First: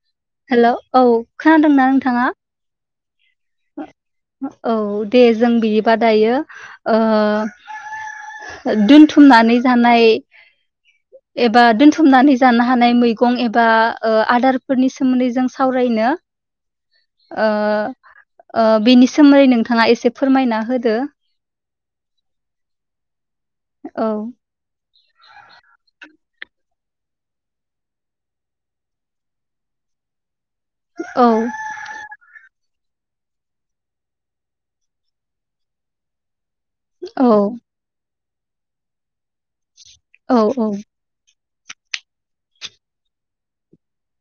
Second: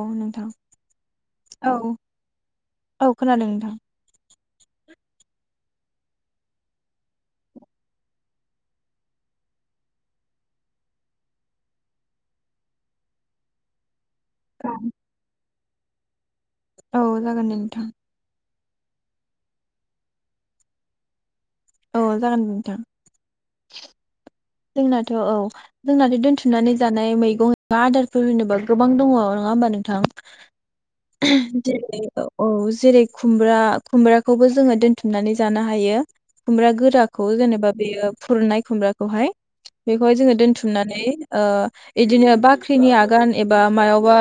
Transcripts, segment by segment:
औ नोंथां हेल' औ औ खोनादोंना नोंथाङा? औ खोनादों नोंथां हो- हो औ दे जों बियोबा दायो ओ दोनथुमनानै जानाय एबा दोनथुमनानै जानो हानाय मैगं एबा ओ आदारफोरनि सोमोन्दै जों साव रायना औ ओ जागोन दे नोंथां ओ बेनि सोमै नोंथाङा एसे फोरमायना होदो । औ जागोन नोंथां। औ जोंनाथ' औ जोंना दोनथुम नानै जानाय मैगं एबा आदारफोर होनोबा गोबां दङ नङा होमबा नोंथां औ । ओ दिनै ओ औ जेरै खुमब्रा, खुमब्राखौबो जोङो दोनथुमनानै जानो हायो । खुमब्रा गोराखौ औ जेनेबा बेयो फुरनाय खुमब्राखौहाय बेखौहाय जोङो औ दोनथुमनानै ओ इदिनो बाख्रिनि आगान एबा मायावबा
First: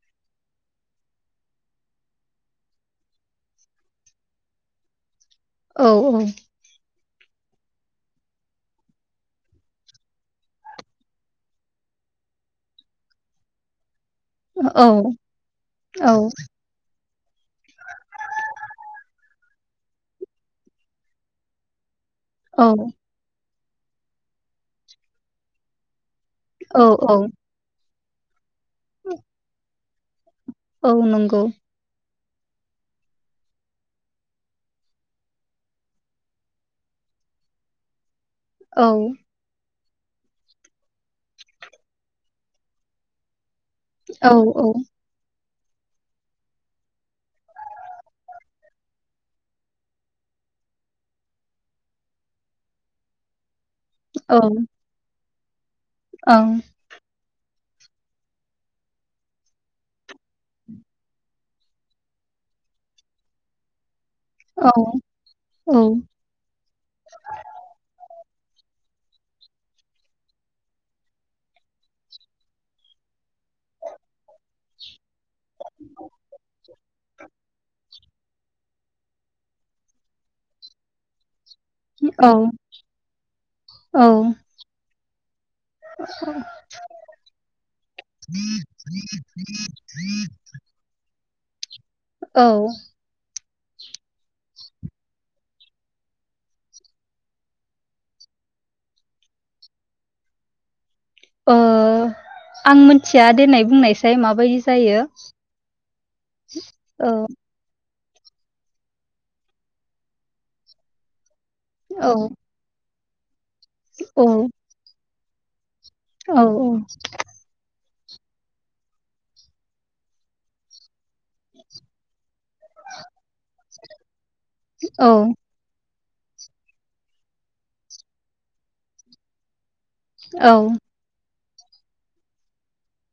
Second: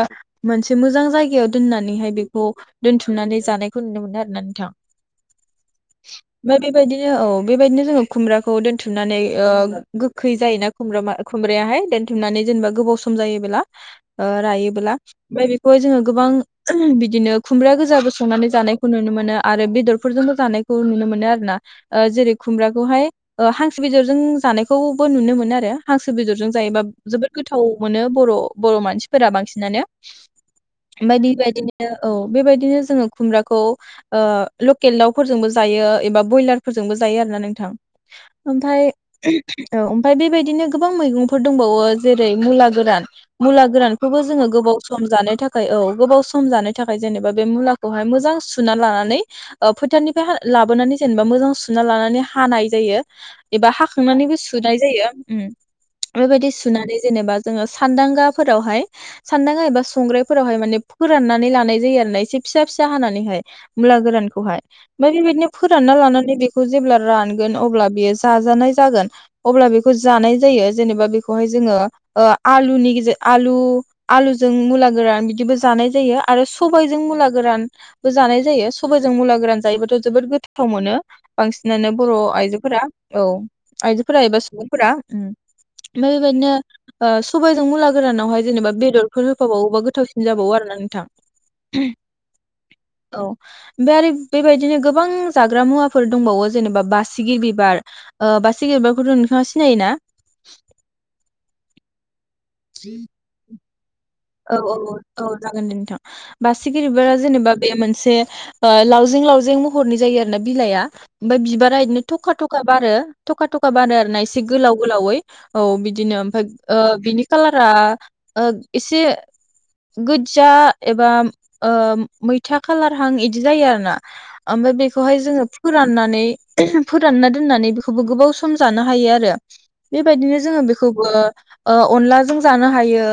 मोनसे मोजां जायगायाव दोननानैहाय बेखौ दोनथुमनानै जानायखौ नुनो मोनो आरो ना नोंथां। औ औ नो औ बेबायदिनो जोंङो खुमब्राखौ दोनथुमनानै ओ गोखै जायोना खुमब्रा मा खुमब्रायाहाय दोनथुमनानै जेनेबा गोबाव सम जायोब्ला ओ औ रायोबोला। ओमफाय बेखौहाय जोंङो गोबां बि दिनो खुमब्रा गोजाबो संनानै जानायखौ नुनो मोनो। आरो बेदरफोरजोंबो जानायखौ नुनो मोनो आरो ना । ओ जेरै औ खुमब्राखौहाय ओ हांसो बेदरजों जानाय खौबो नुनो मोनो आरो। हां सो बेदरजों जायोबा औ औ जोबोद गोथाव मोनो बर' बर' मानसिफोरा बांसिनानो। औ ओमफाय नंगौ बिबायदिनो औ बेबायदिनो जोंङो खुमब्राखौ ओ लकेल दावफोरजोंबो जायो एबा ब्रयलारफोरजोंबो जायो आरो ना नोंथां। औ ओमफाय औ ओमफाय बेबायदिनो गोबां मैगंफोर दंबावो जेरै मुला गोरान, मुला गोरानखौबो औ जोंङो औ गोबाव सम जानो था खै औ गोबाव सम जानाय थाखाय जेनेबा बे मुलाखौहाय मोजां सुना लानानै ओ फोथारनिफ्राय लाबोनानै जेनेबा मोजां सुना लानानै हानाय जायो एबा हाखां औ सुनाय जायो। उम बेबायदि सुनानै जेनेबा जोंङो सानदांगाफोरावहाय सानदांगा एबा संग्रायफोरावहाय माने फोराननानै लानाय जायो आरो ना। एसे फिसा फिसा हानानैहाय मुला गोरानखौहाय। ओमफाय बेबायदिनो औ फोरानना लानानै बेखौ जेब्ला रानगोन अब्ला बेयो जाजानाय जागोन। अब्ला बेखौ जानाय जायो जेनेबा बेखौहाय जोंङो ओ आलुनि गेजे आलु आलुजों मुला गोरान, बिदिबो जानाय जायो आरो सबायजों मुला गोरान बो जानाय जायो सबायजों मुला गोरान जायोबाथ' जोबोद गोथाव मोनो । बांसिनानो बर' औ आइजोफोरा औ आइजो फोरा एबा सुबुंफोरा। ओमफाय बेबायदिनो ओ सबायजों मुला गोरानावहाय जेनेबा बेदरफोर होफाबावोबा गोथावसिन जाबावो आरो ना नोंथां। औ ओमफाय आरो बेबाय दिनो गोबां जाग्रा मुवाफोर दंबावो जेनेबा बासिगि बिबार ओ बासिगि बिबार खौथ' नोंथांङा सिनायोना ओ आं मोनथिया देनाय बुंनाय औ औ औ औ जागोन नोंथां बासिगिरिबो औ जेनेबा बे मोनसे से लावजें लावजें महरनि जायो आरोना बिलाइआ ओमफ्राय बिबारा बिदिनो औ थखा थखा बारो थखा थखा बारो आरो ना औ एसे गोलाव गोलावै [unintelligible] औ बिदिनो औ औ ओमफाय ओ बिनि कालारा आ एसे गुज्जा एबा अ मैथा खालारहां इदि जायो आरो ना ओमफ्राय औ बेखौहाय जोङो फोरान नानै फोरानना दोननानै बेखौबो गोबाव सम जानो हायो आरो बेबायदिनो औ जोङो बेखौबो अ अनलाजों जानो हायो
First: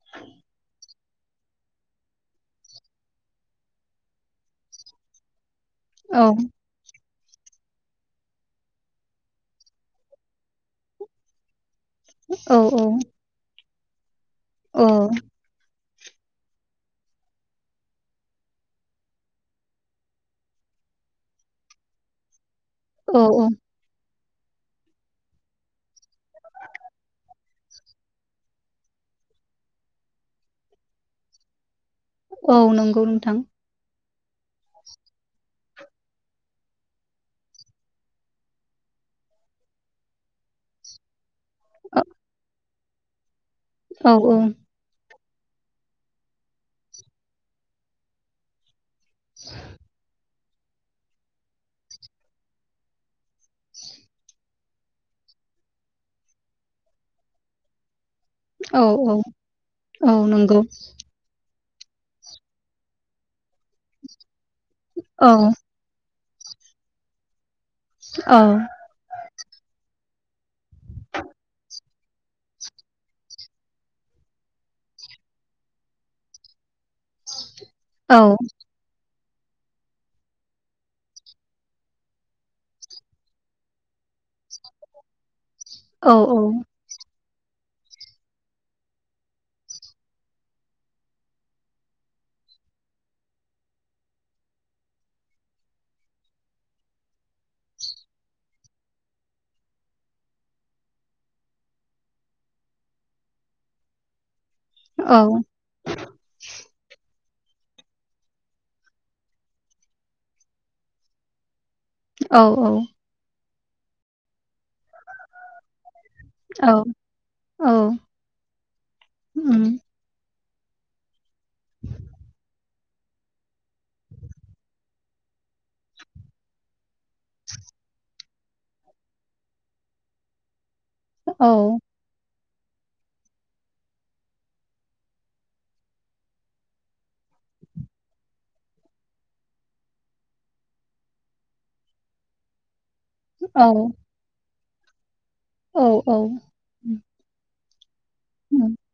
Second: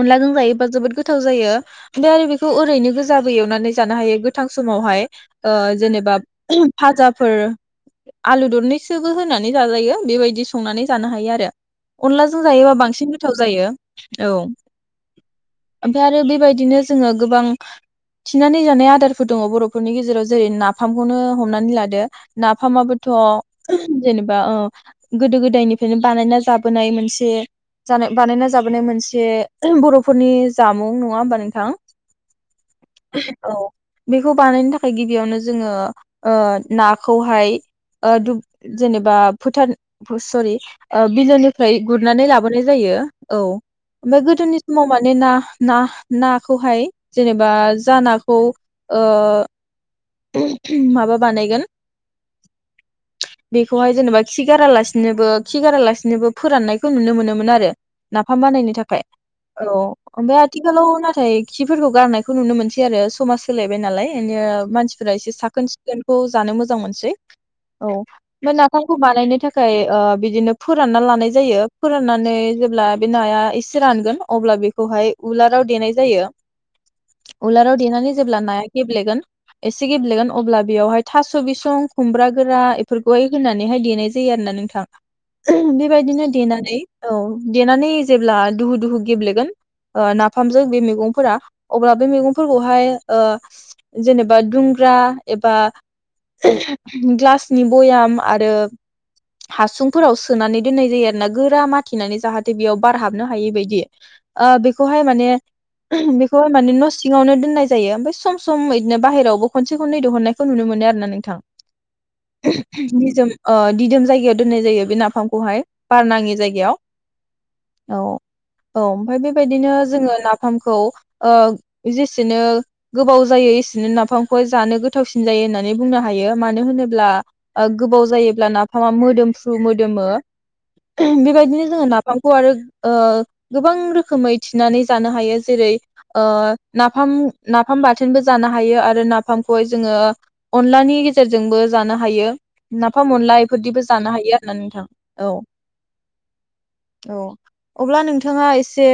अनलाजों जायो बा जोबोर गो गोथाव जायो ओमफ्राय आरो बेखौ ओरैनो गोजाबो एवनानै जानो हायो गोथां समावहाय जेनेबा औ फाजा फोर आलु दरनैसोबो होनानै जाजायो बेबायदि संनानै जानो हायो आरो अनलाजों औ जायोबा बांसिन गोथाव जायो औ औ ओमफ्राय आरो बेबायदिनो जोङो गोबां थिनानै जानाय आदारफोर दङ बर'फोरनि गेजेराव जेरै नाफामखौनो हमनानै लादो नाफामाबोथ' औ जेनेबा अ गोदो गोदायनिफ्रायनो बानायना जाबोनाय मोनसे बानायना जाबोनाय मोनसे बर'फोरनि जामुं नङा होमबा नोंथां औ नंगौ नोंथां औ बेखौ बानायनो थाखाय गिबियावनो जोङो अ नाखौहाय अ दुब जेनेबा फोथार सरि अ बिजिर ओमफ्राय औ गुरनानै लाबोनाय जायो औ औ ओमफ्राय सम माने ना ना नाखौहाय जेनेबा ज नाखौ ओ माबा बानायगोन बेखौहाय जेनेबा खि गारालासिनोबो खि गारालासिनोबो फोराननायखौ नुनो मोनोमोन आरो नाफाम बानायनो औ थाखाय औ औ ओफाय आथिखालाव नाथाय खिफोरखौ गारनायखौ नुनो मोनसै आरो समाज सोलायबाय नालाय बिनो मानसिफ्रा औ एसे साखोन सिखोन खौ जानो मोजां मोनसै औ बे नाफामखौ बानायनो थाखाय बिदिनो फोरानना लानाय जायो फोराननानै जेब्ला बे नाया ऐसे से रानगोन अब्ला बेखौहाय उलाराव देनाय जायो। उलाराव देनानै औ जेब्ला नाया गेब्लेगोन एसे गेब्लेगोन अब्ला बेयावहाय थास' बिसं खुमब्रा गोरा बेफोरखौहाय होनानैहाय देनाय जायो आरो ना नोंथां औ बेबायदिनो देनानै औ देनानै जेब्ला दुहु दुहु गेब्लेगोन नाफामजों बे मैगंफोरा अब्ला बे मैगंफोरखौहाय जेनेबा दुंग्रा एबा ग्लासनि बयाम आरो हासुंफोराव सोनानै दोननाय जायो आरोना गोरा माथिनानै जाहाथे बेयाव बारहाबनो हायैबायायदि ओ बेखौहाय औ माने बेखौहाय माने नस सिङावनो दोननाय जायो ओमफाय सम सम बिदिनो बाहेरावबो खनसे खनै दिहुननायखौ नुनो मोनो आर ना नोंथां। निजोम अ दिदोम जायगायाव दोननाय जायो बे नाफामखौहाय बार नङि औ जायगायाव औ औ ओमफाय उम बेबायदिनो जोङो नाफामखौ ओ जेसेनो गोबाव जायो एसेनो नाफामखौहाय जानो गोथावसिन जायो होननानै बुंनो हायो मानो होनोब्ला गोबाव जायोब्ला नाफामा मोदोमफ्रु मोदोमो औ बेबायदिनो जोङो नाफाम ख आरो ओ गोबां रोखोमै थिनानै जानो हायो जेरै नाफाम नाफाम बाथोनबो जानो हायो आरो नाफामखौहाय जोङो अनलानि गेजेरजोंबो जानो हायो। नाफा अनला इफोरदिबो जानो हायो। [unintelligible] औ औ औ औ अब्ला नोंथाङा उम एसे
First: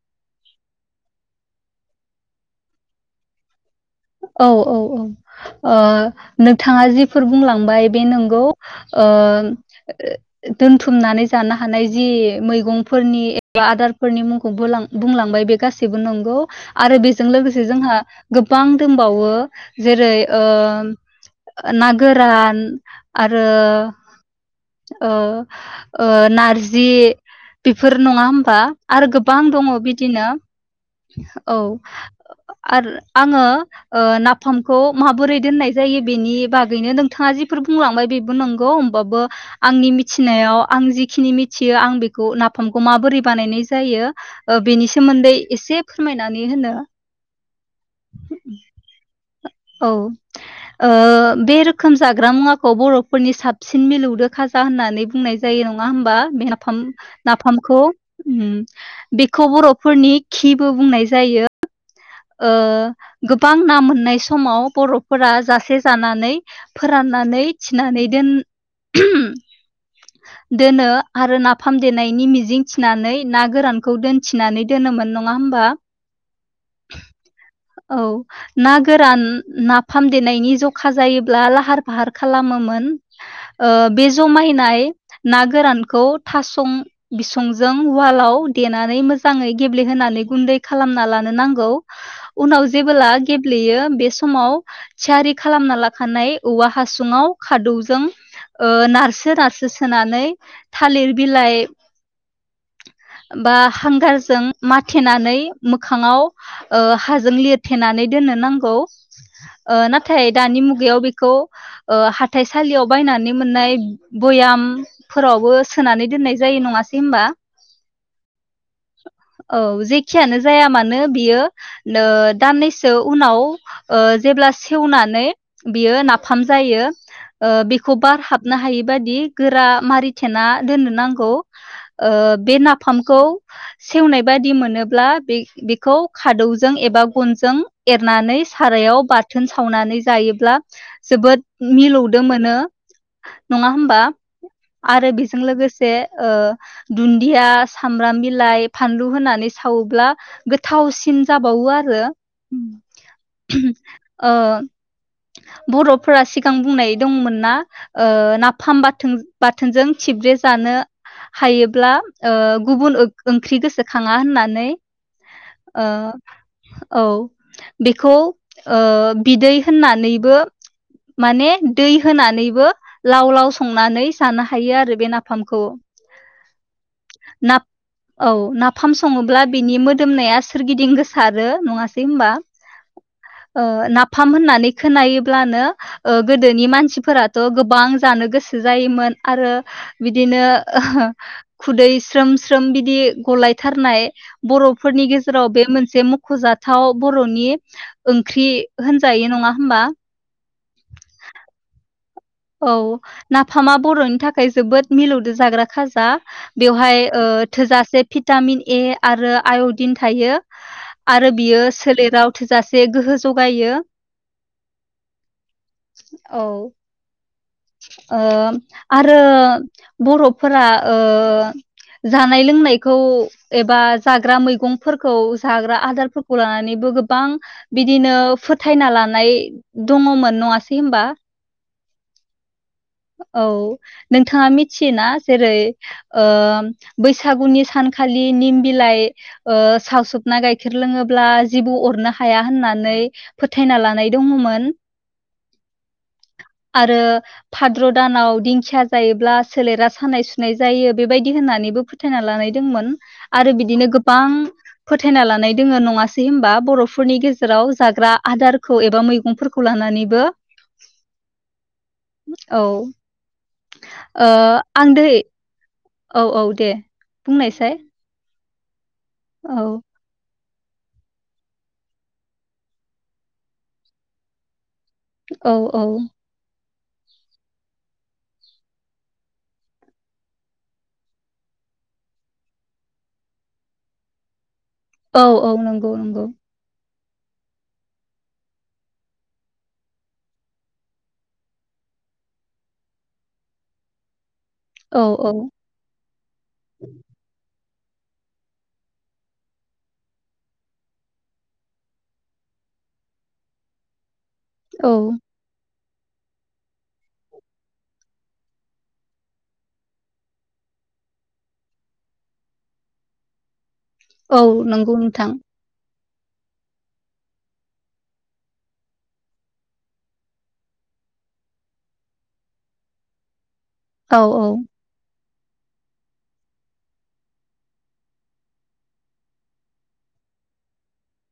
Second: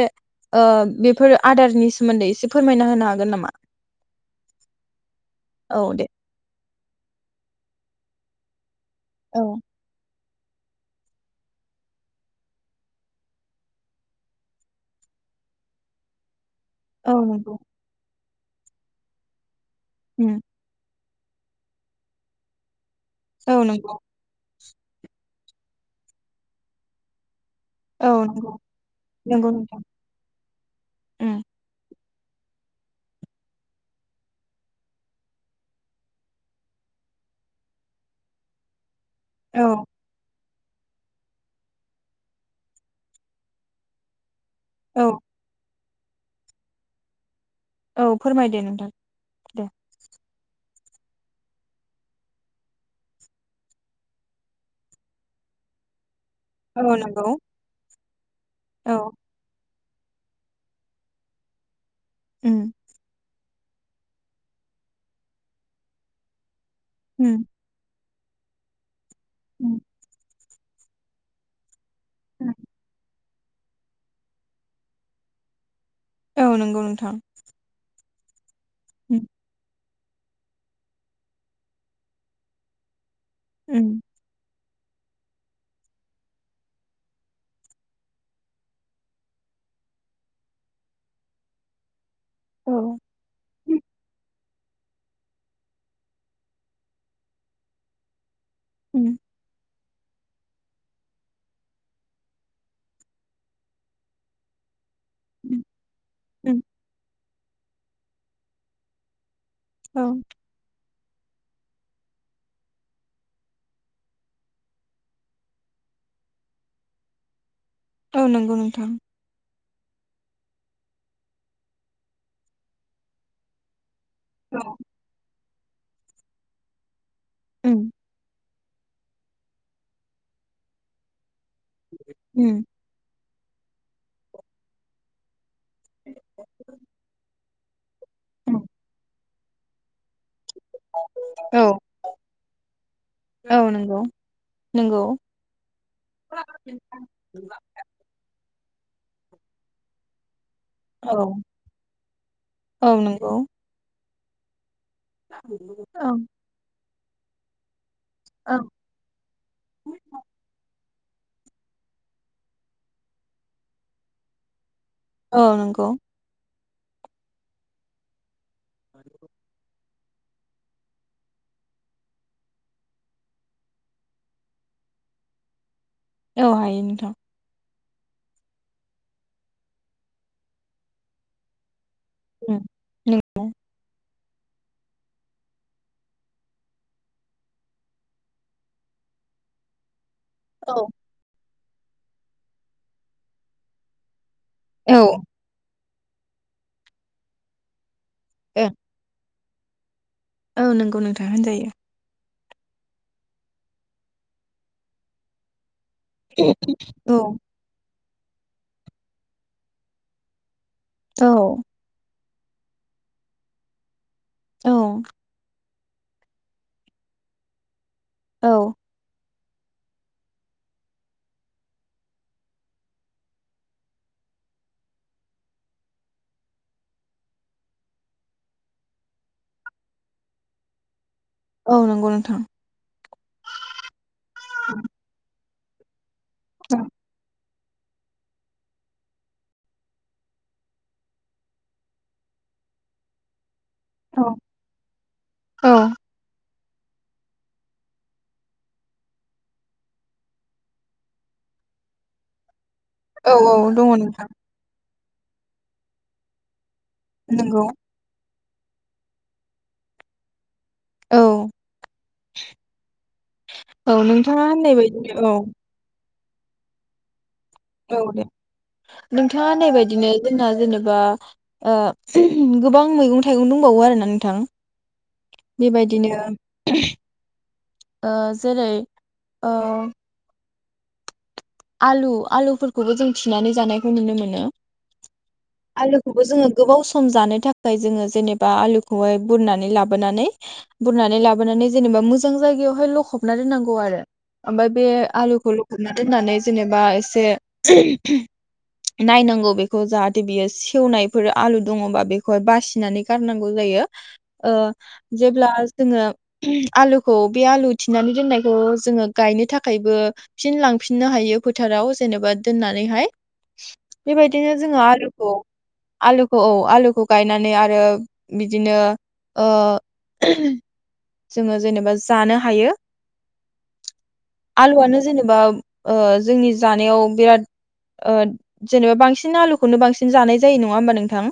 ओ बेफोर आदारनि सोमोन्दै एसे फोरमायना होनो हागोन नामा औ औ औ ओ औ दे नों थाङा जिफोर बुंलांबाय बे नंगौ। औ ओं [unintelligible] दोनथुमनानै जानो हानाय जि मैगंफोरनि एबा आदारफोरनि मुंखौ बोलां बुंलां बाय बे गासैबो नंगौ । आरो औ बेजों नंगौ लोगोसे जोंहा गोबां दोंबावो जेरै उम ओ ओ ना गोरान आरो औ नंगौ ओ ओ नारजि बेफोर औ नङा नंगौ होमबा आरो गोबां नंगौ दङ' नोंथां बिदिनो औ। उम ओ ओ आरो आङो ओ नाफामखौ माबोरै दोननाय जायो बेनि बागैनो नोंथाङा जिफोर बुंलांबाय बेबो नंगौ बाबो औ आंनि मिथिनायाव आं जिखिनि मिथियो आं बेखौ नाफामखौ माबोरै बानायनाय जायो ओ बेनि औ सोमोन्दै एसे फोरमायनानै होनो औ फोरमाय दे नोंथां दे औ ओ बे रोखोम जाग्रा मुवाखौ बर'फोरनि साबसिन मिलौदो खाजा होननानै बुंनाय जायो नङा होमबा? बे नाफाम औ नंगौ नाफामखौ। उम औ बेखौ बर' फोरनि खिबो बुंनाय जायो। ओ उम गो बां ना मोन्नाय स समाव बर'फोरा जासे जानानै उम फोराननानै थिनानै दोन उम [unintelligible] दोनो आरो नाफाम देनायनि उम मिजिं थिनानै ना गोरानखौ दोनथिनानै दोनोमोन नङा होमबा? औ नंगौ नोंथां। औ ना उम फोरान ना फाम देनायनि जखा जायोब्ला लाहार फाहार खालामोमोन। ओ उम बे जमायनाय ना गोरानखौ थासं बिसंजों ववालाव देनानै मोजाङै गेब्लेहोनानै गुन्दै खालामना लानो नांगौ। उनाव औ जेबोब्ला गेब उम यो बे समाव थियारि खालामना लाखानाय औवा हासुङाव खादौजों। ओ उम नारसो नारसो सो होनानै थालिर बिलाइ बा हांगारजों मा थेनानै मोखांआव उम ओ हा जों लेथेनानै दोननो नांगौ। ओ औ नाथाय दानि मुगायाव बे खौ ओ हाथाइसालियाव बायनानै मोननाय भयामफोरावबो सोनानै दोननाय जायो नङासै होमबा? औ नोंगौ नोंथां। औ जेखियानो जाया मानो बियो नो दाननैसो सो उनाव ओ जेब्ला उम सेवनानै बियो नाफाम जायो। ओ बिखौ बार हाब हाबनो हायि बादि गोरा मारिथेना दोननो नांगौ। ओ बे उम नाफामखौ सेवनाय बादि मोनोब्ला बे बेखौ खादौजों एबा गनजों एरनानै उम सारायाव बाथोन सावनानै जायोब्ला जोबोद औ मिलौदों मोनो नङा औ होमबा नंगौ नंगौ आरो बेजों लोगोसे ओ दुन्दिया सामब्राम बिलाइ फानलु होनानै सावोब्ला औ गोथावसिन जाबावो आरो। औ नोंगौ। ओ। औ बर'फोरा सिगां बुंनाय दंमोन ना। ओ औ नाफाम बाथोन बाथोनजों थिब्रे जानो। हायोब्ला ओ गुबुन ओ ओंख्रि गोसोखाङा होननानै। औ नोंगौ। ओ औ बेखौ ओ बिदै होनना नैबो माने दै होनानैबो लाव लाव संनानै जानो हायो आरो बे नाफामखौ। औ हायो नोंथां ना औ नाफाम सङोब्ला बिनि मोदोमनाया सोरगिदिं गोसारो, नङा सै होमबा? उम ओ नाफ फाम होननानै खोनायोब्लानो ओ गोदोनि मानसिफोराथ' गोबां जानो गोसो जायोमोन आरो बिदिनो औ ओ खुदै स्रोम स्रोम बिदि ग'लायथारनाय औ बर'फोरनि गेजेराव बे मोन से मख'जा थाव बर'नि ओंख्रि ए होनजायो नङा होमबा? औ नोंगौ नोंथां होनजायो। औ नाफामा बर'नि थाखाय जोबोद मिलौदो जाग्रा खाज जा। औ बेवहाय ओ थोजासे भिटामिन ए आरो आय'दिन थायो। औ आरो बियो सोलेराव थोजासे गोहो ज'गायो। औ। औ। ओ औ आरो बर'फोरा ओ जानाय लोंनायखौ एबा जाग्रा मैगंफोरखौ जाग्रा आदारफोरखौ लानानैबो गोबां फोथायना लानाय दङमोन, नङासै होमबा? औ नोंगौ नोंथां। औ नोंथाङा मिथियोना, जेरै [inaudible] ओ औ बैसागुनि सा सानखालि निम बिलाइ ओ सावसोबना गाइखेर लोङोब्ला जिबौ अरनो हाया होननानै फो थायना लानाय औ दङमोन। आरो भाद्र' दानाव दिंखिया जायोब्ला सोलेरा सानाय सुनाय जायो, बेबायदि होननानैबो फोथायना लानाय दोंमोन औ आरो बिदिनो दङ नोंथां गोबां फोथायना लानाय दोङो, नङासै होमबा बर' फोरनि नंगौ गेजेराव जाग्रा आदार खौ एबा मैगंफोरखौ लानानैबो। औ औ औ ओ नोंथाङा होननाय आं दोहै बायदिनो औ औ औ दे । बुं नायसाय औ दे नोंथाङा होननाय बायदिनो जोंना जेनेबा ओ गोबां मैगं-थाइगं दंबावो आरो ना नोंथां। औ औ बेबायदिनो ओ जेरै ओं आलु आलुफोरखौबो जों थिनानै जानायखौ नुनो मोनो। औ औ नंगौ नंगौ। आलुखौबो जोङो गोबाव सम जानो थाखाय जोङो जेनेबा आलुखौहाय बुरनानै लाबोनानै बुरनानै लाबोनानै जेनेबा मोजां जायगायावहाय लखबना दोननांगौ आरो। ओमफ्राय बे औ औ आलुखौ लखबना दोननानै जेनेबा एसे नायनांगौ बेखौ जाहाथे बियो सेवनायफोर आलु दङबा बेखौहाय बासिनानै गारनांगौ जायो। ओ औ जेब्ला जोङो आलुखौ बे आलु थिनानै दोननायखौ जोङो गायनो थाखायबो फिन लांफिननो हायो। फोथाराव जेनेबा दोननानैहाय औ बेबायदिनो जोङो नंगौ नोंथां आलुखौ आलुखौ औ आलुखौ गायनानै आरो बिदिनो ओ जोङो जेनेबा जानो हायो। औ औ आलुवानो जेने बा ओ जोंनि जानायाव बिराद ओ जेनेबा बांसिन आलुखौनो बांसिन जानाय जायो नङा होमबा नोंथां।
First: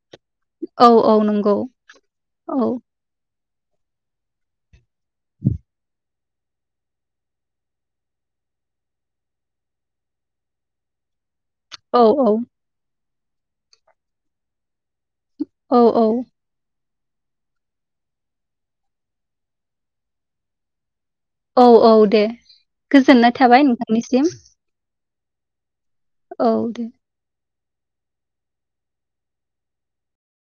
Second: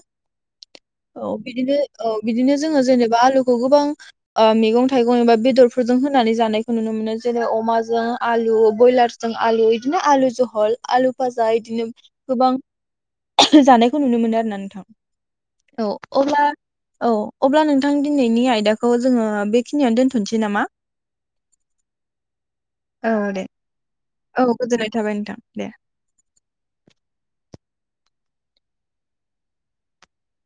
औ बिदिनो औ बिदिनो जोङो जेनेबा आलु खौ गोबां ओ मैगं-थाइगं एबा बेदरफोरजों होनानै जानायखौ नुनो मोनो । जेरै अमाजों आलु, ब्रयलारजों आलु बिदिनो आलु जहल आलु पा जा बिदिनो औ औ गोबां। जानायखौ नुनो मोनो आरो ना नोंथां। औ अब्ला औ अब्ला नोंथां दिनैनि आयदाखौ जोङो बेखिनियावनो दोनथ'नोसै नामाी? औ औ दे औ गोजोननाय दे थाबाय नोंथांनिसिम। औ गोजोननाय थाबाय नोंथां दे। औ दे।